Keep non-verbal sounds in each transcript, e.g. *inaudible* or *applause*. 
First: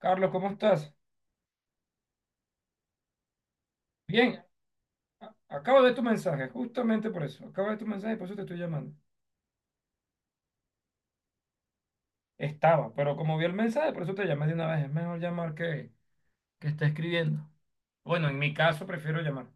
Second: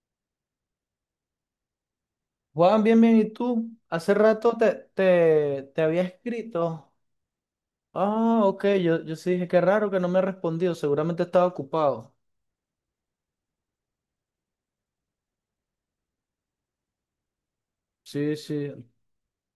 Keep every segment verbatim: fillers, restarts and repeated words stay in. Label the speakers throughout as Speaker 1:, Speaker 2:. Speaker 1: Carlos, ¿cómo estás?
Speaker 2: Juan, bien, bien, ¿y tú? Hace
Speaker 1: Bien,
Speaker 2: rato te,
Speaker 1: a-
Speaker 2: te,
Speaker 1: acabo
Speaker 2: te
Speaker 1: de ver tu
Speaker 2: había
Speaker 1: mensaje,
Speaker 2: escrito.
Speaker 1: justamente por eso. Acabo de ver tu mensaje y por eso te
Speaker 2: Ah,
Speaker 1: estoy
Speaker 2: ok,
Speaker 1: llamando.
Speaker 2: yo, yo sí dije, qué raro que no me ha respondido, seguramente estaba ocupado.
Speaker 1: Estaba, pero como vi el mensaje, por eso te llamé de una vez. Es mejor llamar que, que está escribiendo. Bueno,
Speaker 2: Sí,
Speaker 1: en mi
Speaker 2: sí.
Speaker 1: caso prefiero llamar.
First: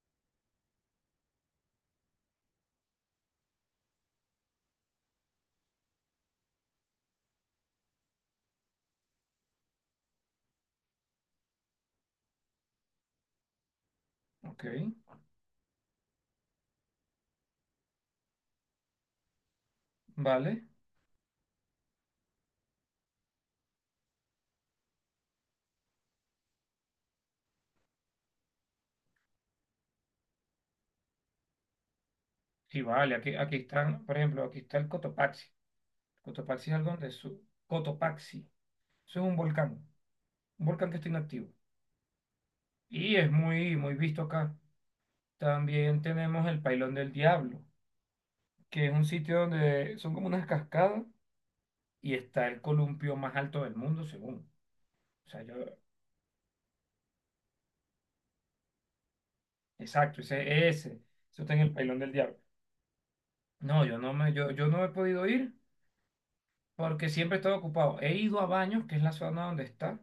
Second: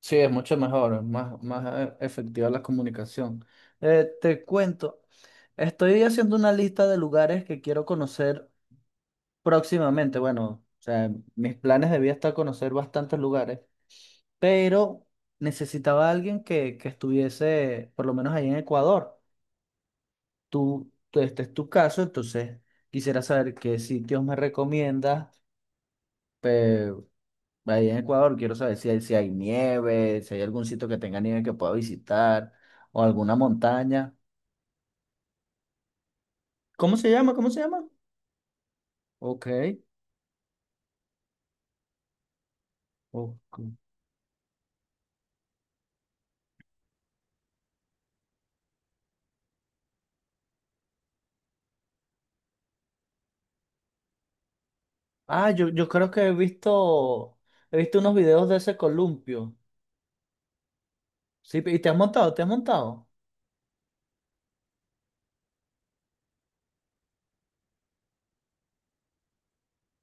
Speaker 2: Sí, es mucho mejor, es más, más eh, efectiva la comunicación. Eh, te cuento, estoy haciendo una lista de lugares que quiero conocer próximamente. Bueno, o sea, mis planes de vida está conocer bastantes lugares,
Speaker 1: Ok,
Speaker 2: pero necesitaba a alguien que, que estuviese, por lo menos ahí en Ecuador.
Speaker 1: vale.
Speaker 2: Tú, tú- este es tu caso, entonces quisiera saber qué sitios me recomiendas. eh, Ahí en Ecuador quiero saber si hay, si hay nieve, si hay algún sitio que tenga nieve que pueda visitar
Speaker 1: Sí,
Speaker 2: o
Speaker 1: vale, aquí,
Speaker 2: alguna
Speaker 1: aquí están,
Speaker 2: montaña.
Speaker 1: por ejemplo, aquí está el Cotopaxi. Cotopaxi es algo
Speaker 2: ¿Cómo
Speaker 1: donde
Speaker 2: se llama?
Speaker 1: su...
Speaker 2: ¿Cómo se llama?
Speaker 1: Cotopaxi. Eso es un
Speaker 2: Ok,
Speaker 1: volcán, un volcán que está inactivo. Y es
Speaker 2: ok.
Speaker 1: muy, muy visto acá. También tenemos el Pailón del Diablo, que es un sitio donde son como unas cascadas y está el columpio más alto del mundo, según. O sea,
Speaker 2: Ah,
Speaker 1: yo,
Speaker 2: yo, yo creo que he visto, he visto unos videos de ese columpio.
Speaker 1: exacto, ese, ese, eso está en
Speaker 2: Sí,
Speaker 1: el
Speaker 2: ¿y te has
Speaker 1: Pailón del
Speaker 2: montado?
Speaker 1: Diablo.
Speaker 2: ¿Te has montado?
Speaker 1: No, yo no me, yo, yo no he podido ir porque siempre he estado ocupado. He ido a Baños, que es la zona donde está,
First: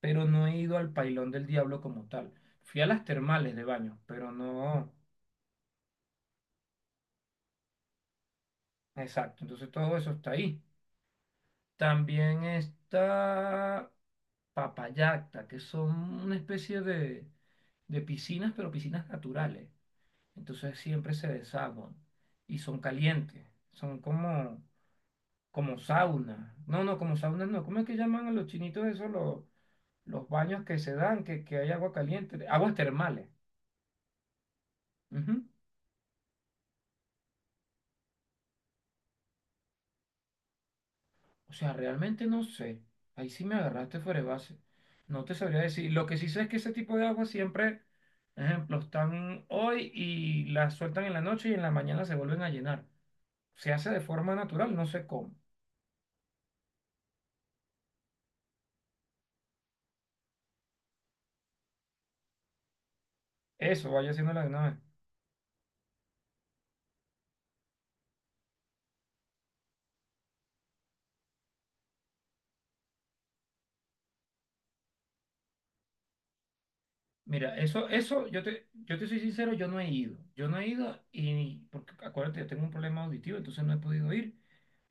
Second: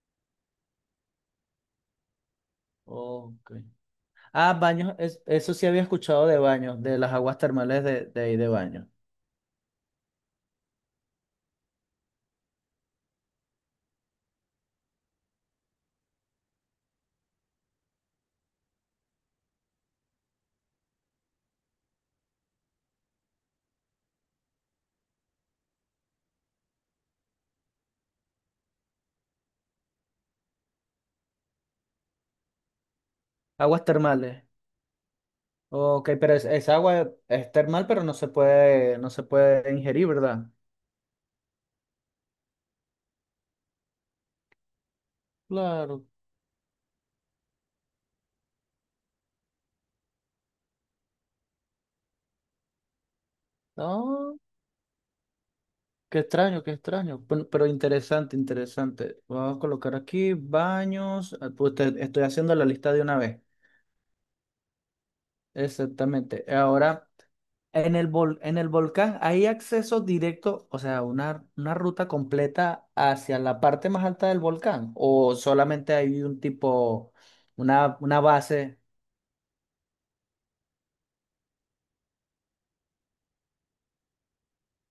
Speaker 1: pero no he ido al Pailón del Diablo como tal. Fui a las
Speaker 2: Ok.
Speaker 1: termales de Baños, pero
Speaker 2: Ah,
Speaker 1: no,
Speaker 2: baños, es- eso sí había escuchado de baños, de las aguas termales de, de ahí de baños.
Speaker 1: exacto, entonces todo eso está ahí. También está Papayacta, que son una especie de, de piscinas, pero piscinas naturales. Entonces siempre se desaguan y son calientes. Son como, como sauna. No, no, como sauna no. ¿Cómo es que llaman a los chinitos eso los, los baños que se dan, que, que hay agua caliente? Aguas termales.
Speaker 2: Aguas termales.
Speaker 1: Ujú.
Speaker 2: Ok, pero es, es agua es termal, pero no se puede, no se puede ingerir, ¿verdad?
Speaker 1: O sea, realmente no sé. Ahí sí me agarraste fuera de base. No te sabría decir.
Speaker 2: Claro.
Speaker 1: Lo que sí sé es que ese tipo de agua siempre, ejemplo, están hoy y las sueltan en la noche y en la mañana se vuelven a llenar. Se hace de forma
Speaker 2: No,
Speaker 1: natural, no sé cómo.
Speaker 2: qué extraño, qué extraño. Pero, pero interesante, interesante. Vamos a colocar aquí baños. Ah, pues te- estoy haciendo la lista de una vez.
Speaker 1: Eso, vaya haciéndolo de una vez.
Speaker 2: Exactamente. Ahora, en el vol- en el volcán hay acceso directo, o sea, una, una ruta completa hacia la parte más alta del volcán. O solamente hay un tipo,
Speaker 1: Mira, eso,
Speaker 2: una, una
Speaker 1: eso, yo te,
Speaker 2: base.
Speaker 1: yo te soy sincero, yo no he ido. Yo no he ido y, porque acuérdate, yo tengo un problema auditivo, entonces no he podido ir,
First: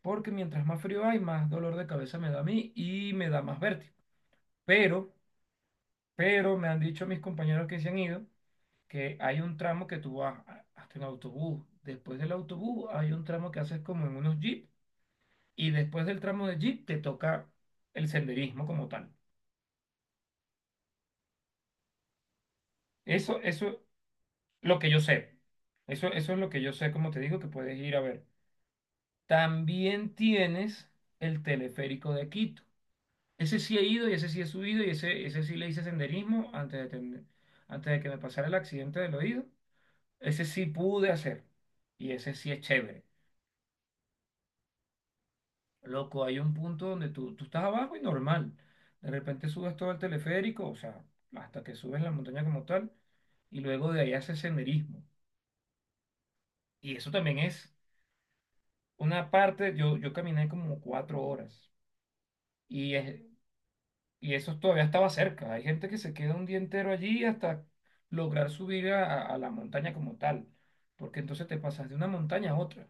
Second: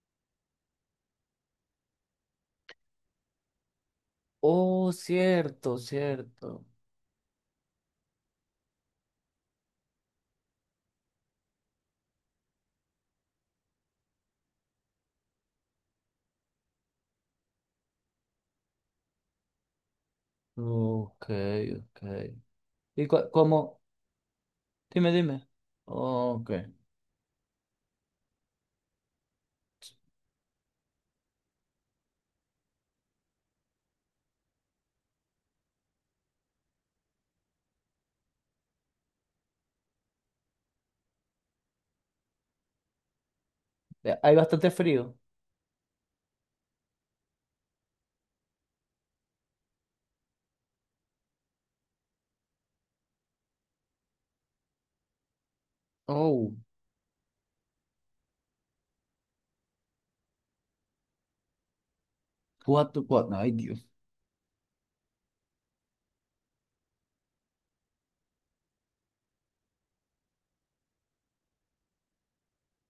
Speaker 1: porque mientras más frío hay, más dolor de cabeza me da a mí y me da más vértigo.
Speaker 2: Oh,
Speaker 1: Pero,
Speaker 2: cierto,
Speaker 1: pero
Speaker 2: cierto.
Speaker 1: me han dicho mis compañeros que se han ido, que hay un tramo que tú vas a- hasta en autobús. Después del autobús hay un tramo que haces como en unos jeep y después del tramo de jeep te toca el senderismo como tal.
Speaker 2: Ok, ok. ¿Y cu-
Speaker 1: Eso,
Speaker 2: cómo?
Speaker 1: eso, lo que yo
Speaker 2: Dime,
Speaker 1: sé.
Speaker 2: dime.
Speaker 1: Eso, eso es lo
Speaker 2: Ok.
Speaker 1: que yo sé, como te digo, que puedes ir a ver. También tienes el teleférico de Quito. Ese sí he ido y ese sí he subido y ese, ese sí le hice senderismo antes de, tener- antes de que me pasara el accidente del oído. Ese sí pude hacer y ese sí es chévere.
Speaker 2: Eh, Hay bastante frío.
Speaker 1: Loco, hay un punto donde tú, tú estás abajo y normal. De repente subes todo el teleférico, o sea, hasta que subes la montaña como tal y luego de ahí haces senderismo.
Speaker 2: Oh,
Speaker 1: Y eso también es una parte, yo, yo caminé como cuatro horas y
Speaker 2: cuatro,
Speaker 1: es,
Speaker 2: cuatro, ay Dios.
Speaker 1: y eso todavía estaba cerca. Hay gente que se queda un día entero allí hasta lograr subir a, a- a la montaña como tal, porque entonces te pasas de una montaña a otra.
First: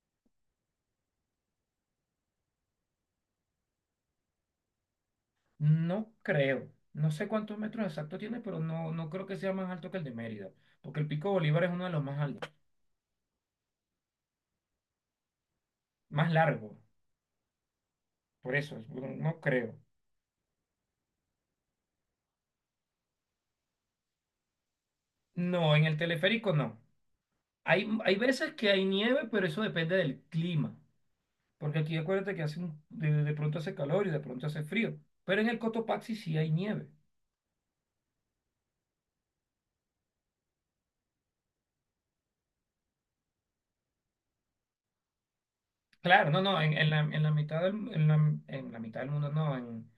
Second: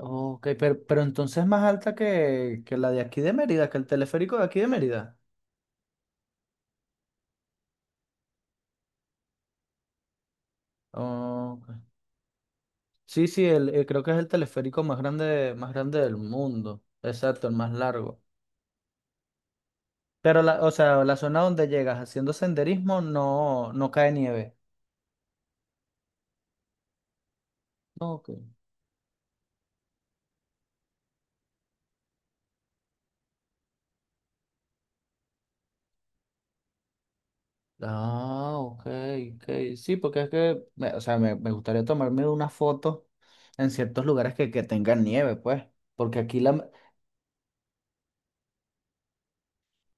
Speaker 2: Ok, pero, pero entonces es más alta que, que la de aquí de Mérida, que el teleférico de aquí de Mérida.
Speaker 1: No creo, no sé cuántos metros exactos tiene, pero no, no creo que sea más alto que el de Mérida, porque el Pico Bolívar es uno
Speaker 2: Ok.
Speaker 1: de los más altos,
Speaker 2: Sí, sí, el, eh, creo que es el teleférico más grande, más grande del
Speaker 1: más largo,
Speaker 2: mundo. Exacto, el más largo.
Speaker 1: por eso, no no creo.
Speaker 2: Pero la, o sea, la zona donde llegas haciendo senderismo no, no cae nieve.
Speaker 1: No, en el teleférico no. Hay, hay
Speaker 2: Ok.
Speaker 1: veces que hay nieve, pero eso depende del clima, porque aquí acuérdate que hace un- de, de pronto hace calor y de pronto hace frío, pero en el Cotopaxi sí hay nieve.
Speaker 2: Ah, ok, ok. Sí, porque es que, me- o sea, me, me gustaría tomarme una foto en ciertos lugares que, que tengan nieve, pues. Porque
Speaker 1: Claro, no,
Speaker 2: aquí
Speaker 1: no,
Speaker 2: la...
Speaker 1: en, en la, en la mitad del, en la, en la mitad del mundo no, en,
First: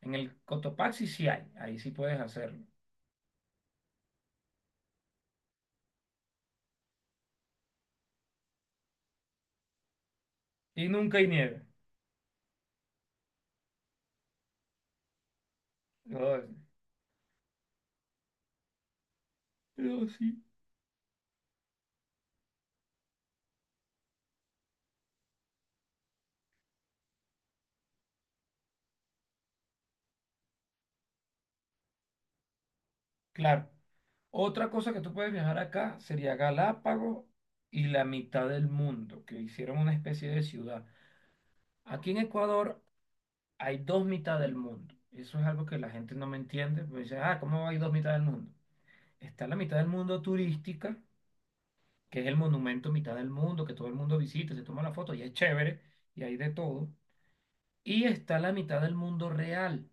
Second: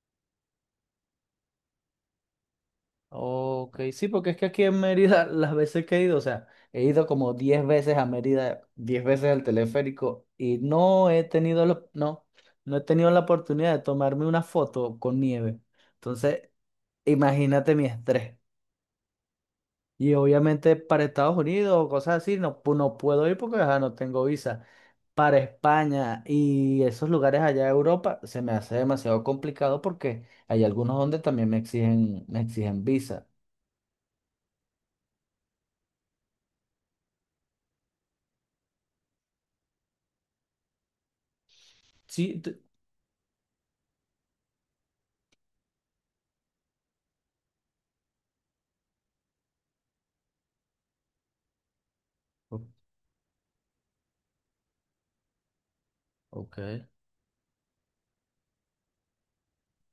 Speaker 1: en el Cotopaxi sí hay, ahí sí puedes hacerlo.
Speaker 2: Ok, sí, porque es que aquí en Mérida, *laughs* las veces que he ido, o sea, he ido como diez veces a Mérida, diez veces al teleférico y
Speaker 1: Y
Speaker 2: no
Speaker 1: nunca
Speaker 2: he
Speaker 1: hay nieve.
Speaker 2: tenido, lo- no, no he tenido la oportunidad de tomarme una foto con nieve.
Speaker 1: No, es-
Speaker 2: Entonces, imagínate mi estrés.
Speaker 1: pero
Speaker 2: Y
Speaker 1: sí,
Speaker 2: obviamente para Estados Unidos o cosas así, no, pu- no puedo ir porque ajá, no tengo visa. Para España y esos lugares allá de Europa se me hace demasiado complicado porque hay algunos donde también me exigen, me exigen visa.
Speaker 1: claro. Otra cosa que tú puedes viajar acá sería Galápagos y la mitad del mundo, que hicieron una especie de ciudad. Aquí en
Speaker 2: Sí, t-
Speaker 1: Ecuador hay dos mitad del mundo. Eso es algo que la gente no me entiende, pues dice, ah, ¿cómo hay dos mitad del mundo? Está la mitad del mundo turística que es el
Speaker 2: O-
Speaker 1: monumento mitad del mundo, que todo el mundo visita, se toma la foto y es chévere y hay de
Speaker 2: ok.
Speaker 1: todo. Y está la mitad del mundo real,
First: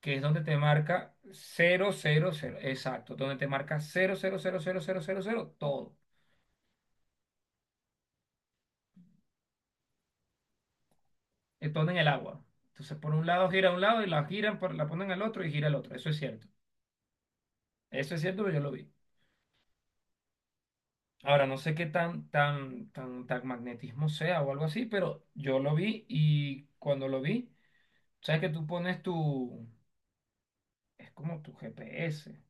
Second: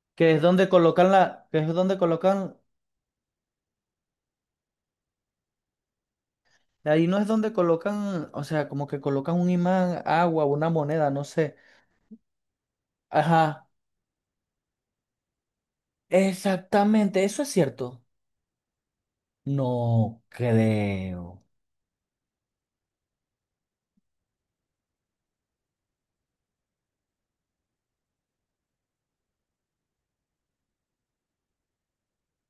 Speaker 1: que es
Speaker 2: Que
Speaker 1: donde
Speaker 2: es
Speaker 1: te
Speaker 2: donde colocan
Speaker 1: marca
Speaker 2: la, que es
Speaker 1: cero
Speaker 2: donde
Speaker 1: cero
Speaker 2: colocan,
Speaker 1: cero exacto, donde te marca cero cero cero cero cero cero cero todo.
Speaker 2: ahí no es donde colocan, o sea, como que colocan un imán, agua, una moneda, no sé.
Speaker 1: eh, Todo en el agua. Entonces por un lado
Speaker 2: Ajá,
Speaker 1: gira a un lado y la giran, por- la ponen al otro y gira al otro. Eso es cierto.
Speaker 2: exactamente, eso es cierto.
Speaker 1: Eso es cierto, pero yo lo vi.
Speaker 2: No creo.
Speaker 1: Ahora, no sé qué tan, tan, tan, tan magnetismo sea o algo así, pero yo lo vi y cuando lo vi, sabes que tú pones tu, es como tu G P S,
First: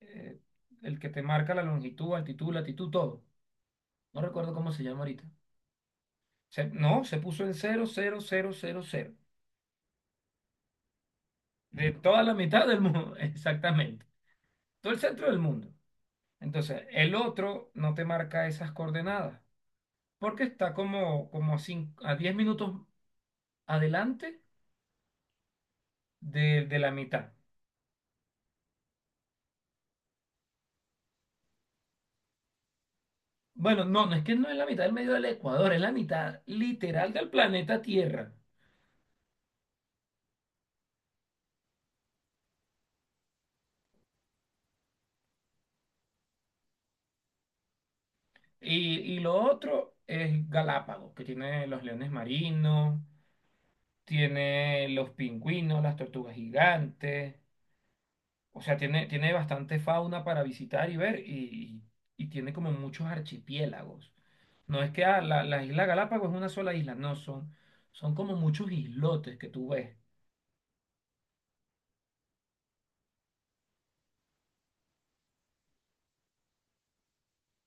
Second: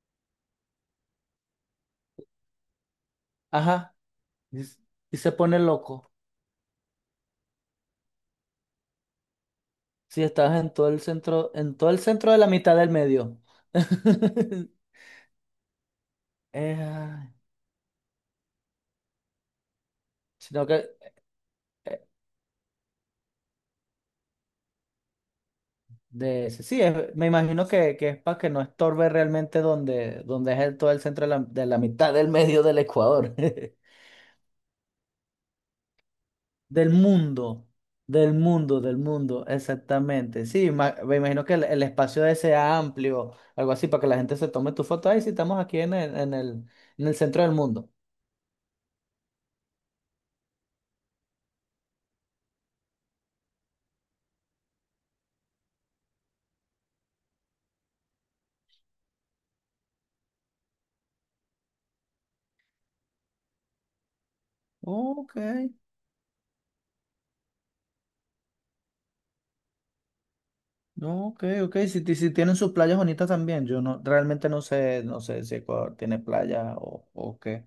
Speaker 1: eh, el que te marca la longitud, altitud, latitud, todo.
Speaker 2: Ajá,
Speaker 1: No recuerdo
Speaker 2: y,
Speaker 1: cómo
Speaker 2: s-
Speaker 1: se llama
Speaker 2: y
Speaker 1: ahorita.
Speaker 2: se pone loco.
Speaker 1: Se- no, se puso en cero cero cero cero cero
Speaker 2: Si estás en todo el centro, en todo
Speaker 1: de
Speaker 2: el
Speaker 1: toda
Speaker 2: centro
Speaker 1: la
Speaker 2: de la
Speaker 1: mitad
Speaker 2: mitad
Speaker 1: del
Speaker 2: del
Speaker 1: mundo, *laughs*
Speaker 2: medio.
Speaker 1: exactamente.
Speaker 2: *laughs*
Speaker 1: Todo el centro del mundo. Entonces, el
Speaker 2: Eh,
Speaker 1: otro no te marca esas coordenadas, porque
Speaker 2: sino
Speaker 1: está
Speaker 2: que
Speaker 1: como, como a, cin- a diez minutos adelante
Speaker 2: de,
Speaker 1: de, de
Speaker 2: sí,
Speaker 1: la
Speaker 2: es- me
Speaker 1: mitad.
Speaker 2: imagino que, que es para que no estorbe realmente donde, donde es el- todo el centro de la, de la mitad del medio del Ecuador.
Speaker 1: Bueno,
Speaker 2: *laughs*
Speaker 1: no, no es que no es la mitad del medio del Ecuador, es la mitad
Speaker 2: Del
Speaker 1: literal del
Speaker 2: mundo,
Speaker 1: planeta Tierra.
Speaker 2: del mundo, del mundo, exactamente. Sí, ma- me imagino que el, el espacio de sea amplio, algo así, para que la gente se tome tu foto. Ahí sí, estamos aquí en el, en el, en el centro del mundo.
Speaker 1: Y, y lo otro es Galápagos, que tiene los leones marinos, tiene los pingüinos, las tortugas gigantes. O sea, tiene, tiene bastante fauna para visitar y ver y, y tiene como muchos archipiélagos. No es que ah,
Speaker 2: Ok.
Speaker 1: la, la isla Galápagos es una sola isla, no, son, son como muchos islotes que tú ves.
Speaker 2: No, ok, ok. Si, ti- si tienen sus playas bonitas también. Yo no, realmente no sé, no sé si Ecuador tiene playa o, o qué.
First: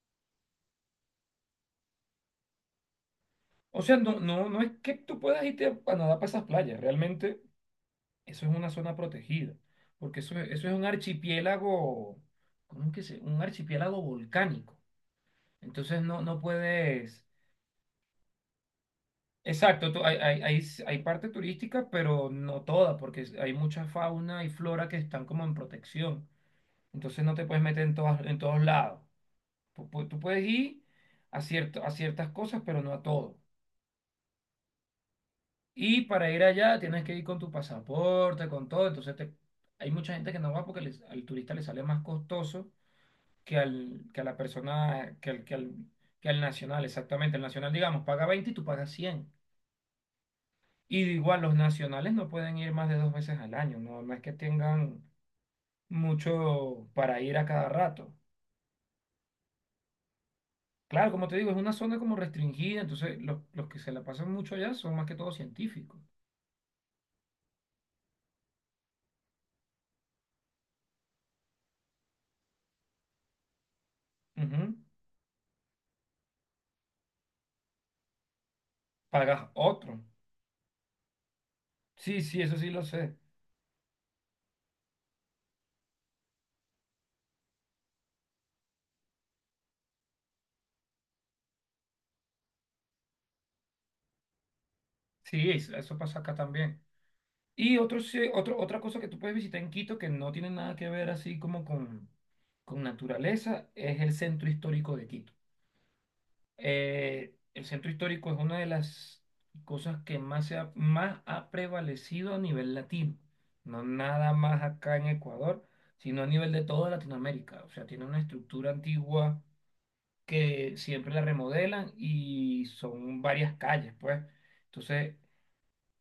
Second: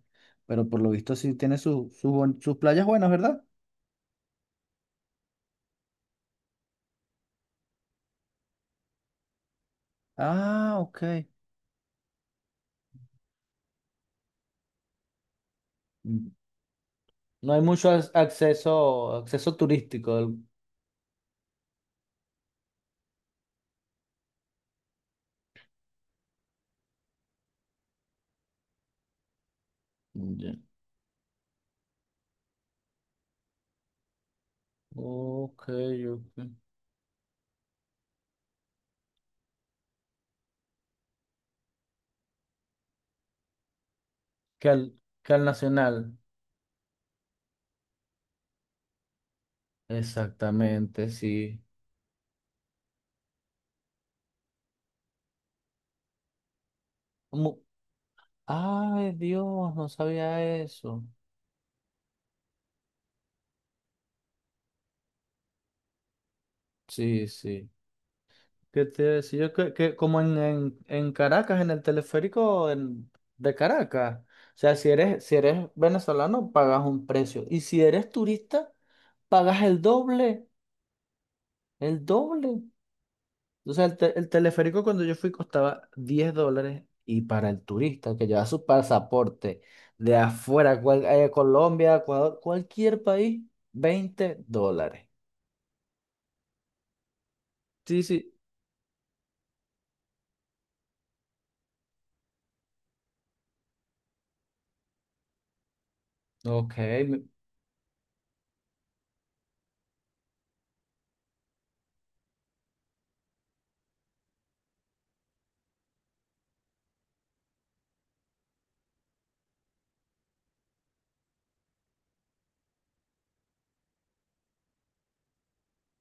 Speaker 2: Pero por lo visto sí tiene su- su buen- sus playas buenas, ¿verdad?
Speaker 1: O sea, no, no, no es que tú puedas irte a nadar para esas playas, realmente eso es una zona protegida, porque eso, es- eso es
Speaker 2: Ah,
Speaker 1: un
Speaker 2: ok.
Speaker 1: archipiélago, ¿cómo es que se? Un archipiélago volcánico. Entonces no,
Speaker 2: Mm.
Speaker 1: no puedes...
Speaker 2: No hay mucho ac- acceso, acceso
Speaker 1: Exacto, tú-
Speaker 2: turístico.
Speaker 1: hay, hay,
Speaker 2: del-
Speaker 1: hay, s- hay parte turística, pero no toda, porque es- hay mucha fauna y flora que están como en protección. Entonces no te puedes meter en, todas, en todos lados. Tú, pu- tú puedes
Speaker 2: Ya.
Speaker 1: ir a, cierto, a ciertas cosas, pero no a todo.
Speaker 2: Ok,
Speaker 1: Y para ir
Speaker 2: ok.
Speaker 1: allá tienes que ir con tu pasaporte, con todo. Entonces te- hay mucha gente que no va porque les- al turista le sale más costoso que al, que a la
Speaker 2: Que al,
Speaker 1: persona, que
Speaker 2: que
Speaker 1: al,
Speaker 2: al
Speaker 1: que al,
Speaker 2: nacional.
Speaker 1: que al nacional, exactamente. El nacional, digamos, paga veinte y tú pagas cien. Y
Speaker 2: Exactamente,
Speaker 1: igual los
Speaker 2: sí.
Speaker 1: nacionales no pueden ir más de dos veces al año, no, no es que tengan mucho para ir a
Speaker 2: Mu-
Speaker 1: cada rato.
Speaker 2: Ay, Dios, no sabía eso.
Speaker 1: Claro, como te digo, es una zona como restringida, entonces los, los que se la pasan mucho allá son más que todo científicos.
Speaker 2: Sí, sí. ¿Qué te iba a decir? Yo que, que como en, en, en Caracas, en el teleférico en- de Caracas. O
Speaker 1: Ujú.
Speaker 2: sea, si eres, si eres venezolano, pagas un precio. Y si eres turista,
Speaker 1: Pagas
Speaker 2: pagas el
Speaker 1: otro.
Speaker 2: doble. El
Speaker 1: Sí, sí,
Speaker 2: doble.
Speaker 1: eso sí lo sé.
Speaker 2: O sea, el, te- el teleférico cuando yo fui costaba diez dólares. Y para el turista que lleva su pasaporte de afuera, cual- eh, Colombia, Ecuador, cualquier país, veinte dólares.
Speaker 1: Sí, es- eso pasa acá también. Y otro,
Speaker 2: Sí,
Speaker 1: se-
Speaker 2: sí.
Speaker 1: otro, otra cosa que tú puedes visitar en Quito que no tiene nada que ver así como con, con naturaleza es el centro histórico de Quito.
Speaker 2: Ok. me-
Speaker 1: Eh, el centro histórico es una de las cosas que más, se ha, más ha prevalecido a nivel latino, no nada más acá en Ecuador, sino a nivel de toda Latinoamérica. O sea, tiene una estructura antigua que siempre la remodelan y son varias calles, pues. Entonces,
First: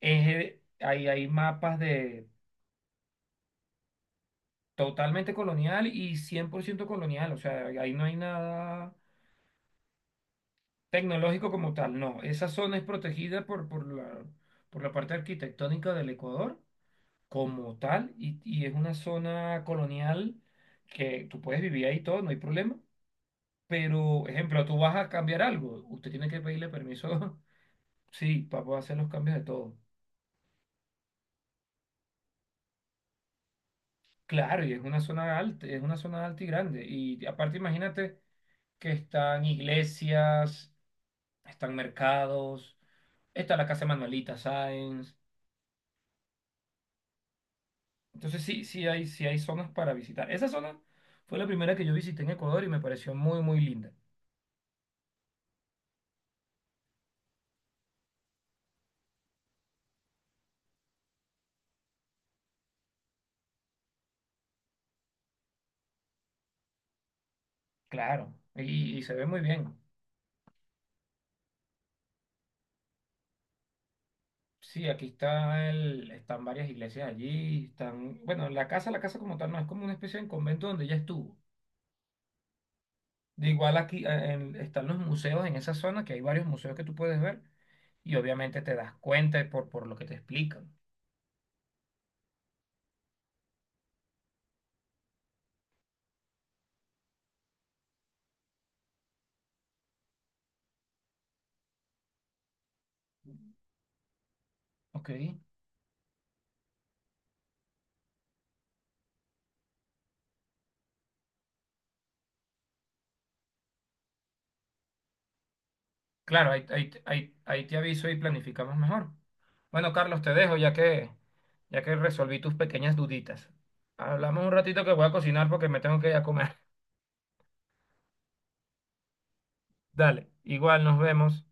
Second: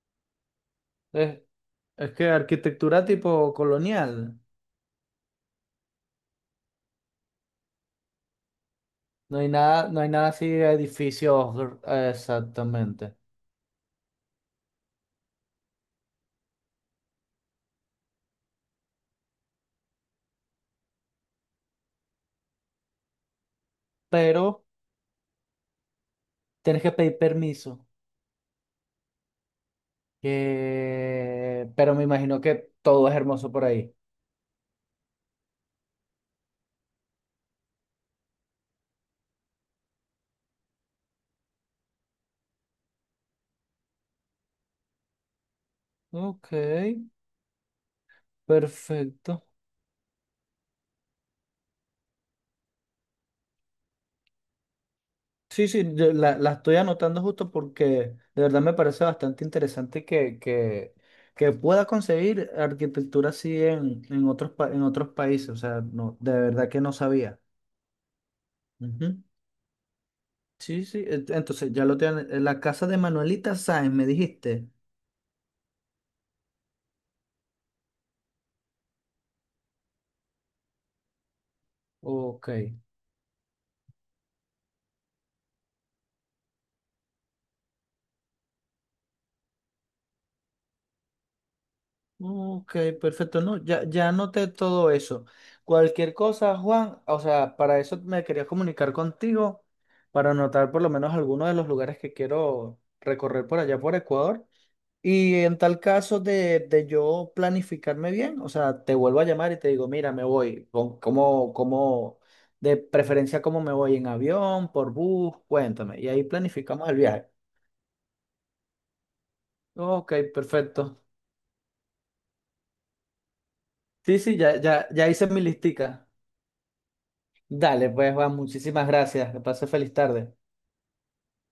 Speaker 1: es, eh, ahí hay
Speaker 2: Es,
Speaker 1: mapas
Speaker 2: es
Speaker 1: de
Speaker 2: que arquitectura tipo colonial.
Speaker 1: totalmente colonial y cien por ciento colonial, o sea, ahí no hay nada
Speaker 2: No hay nada, no hay nada así de
Speaker 1: tecnológico
Speaker 2: edificios
Speaker 1: como tal,
Speaker 2: eh,
Speaker 1: no. Esa zona es
Speaker 2: exactamente.
Speaker 1: protegida por, por la, por la parte arquitectónica del Ecuador como tal y, y es una zona colonial que tú puedes vivir ahí todo, no hay problema. Pero, ejemplo,
Speaker 2: Pero
Speaker 1: tú vas a cambiar algo, usted tiene que pedirle
Speaker 2: tienes que pedir
Speaker 1: permiso, *laughs*
Speaker 2: permiso.
Speaker 1: sí, para poder hacer los cambios de todo.
Speaker 2: que- Pero me imagino que todo es hermoso por ahí.
Speaker 1: Claro, y es una zona alta, es una zona alta y grande. Y aparte, imagínate que están iglesias están mercados, está la Casa de Manuelita Sáenz.
Speaker 2: Ok,
Speaker 1: Entonces sí, sí hay, sí hay
Speaker 2: perfecto.
Speaker 1: zonas para visitar. Esa zona fue la primera que yo visité en Ecuador y me pareció muy, muy linda.
Speaker 2: Sí, sí, yo la, la estoy anotando justo porque de verdad me parece bastante interesante que, que, que pueda conseguir arquitectura así en, en otros, pa- en otros países. O sea, no, de verdad que no sabía.
Speaker 1: Claro, y, y se
Speaker 2: Ujú.
Speaker 1: ve muy bien.
Speaker 2: Sí, sí, ent- entonces ya lo tienen. La casa de Manuelita Sáenz, me dijiste.
Speaker 1: Sí, aquí está el, están varias iglesias allí, están, bueno, la casa, la casa como tal no es como una especie de convento donde ya estuvo.
Speaker 2: Ok,
Speaker 1: De igual aquí eh, en- están los museos en esa zona, que hay varios museos que tú puedes ver y obviamente te das cuenta por, por lo que te explican.
Speaker 2: ok, perfecto. No, ya, ya anoté todo eso. Cualquier cosa, Juan, o sea, para eso me quería comunicar contigo, para anotar por lo menos algunos de los lugares que quiero recorrer por allá por Ecuador.
Speaker 1: Ok.
Speaker 2: Y en tal caso de, de yo planificarme bien, o sea, te vuelvo a llamar y te digo, mira, me voy, con- ¿cómo, cómo, de preferencia cómo me voy en avión, por bus, cuéntame. Y ahí
Speaker 1: Claro, ahí,
Speaker 2: planificamos
Speaker 1: ahí,
Speaker 2: el viaje.
Speaker 1: ahí, ahí te aviso y planificamos mejor. Bueno,
Speaker 2: Ok,
Speaker 1: Carlos, te dejo ya
Speaker 2: perfecto.
Speaker 1: que, ya que resolví tus pequeñas duditas.
Speaker 2: Sí, sí,
Speaker 1: Hablamos un
Speaker 2: ya,
Speaker 1: ratito
Speaker 2: ya,
Speaker 1: que voy
Speaker 2: ya
Speaker 1: a
Speaker 2: hice mi
Speaker 1: cocinar porque me tengo
Speaker 2: listica.
Speaker 1: que ir a comer.
Speaker 2: Dale, pues Juan, muchísimas gracias. Que pase feliz
Speaker 1: *laughs* Dale,
Speaker 2: tarde.
Speaker 1: igual nos vemos.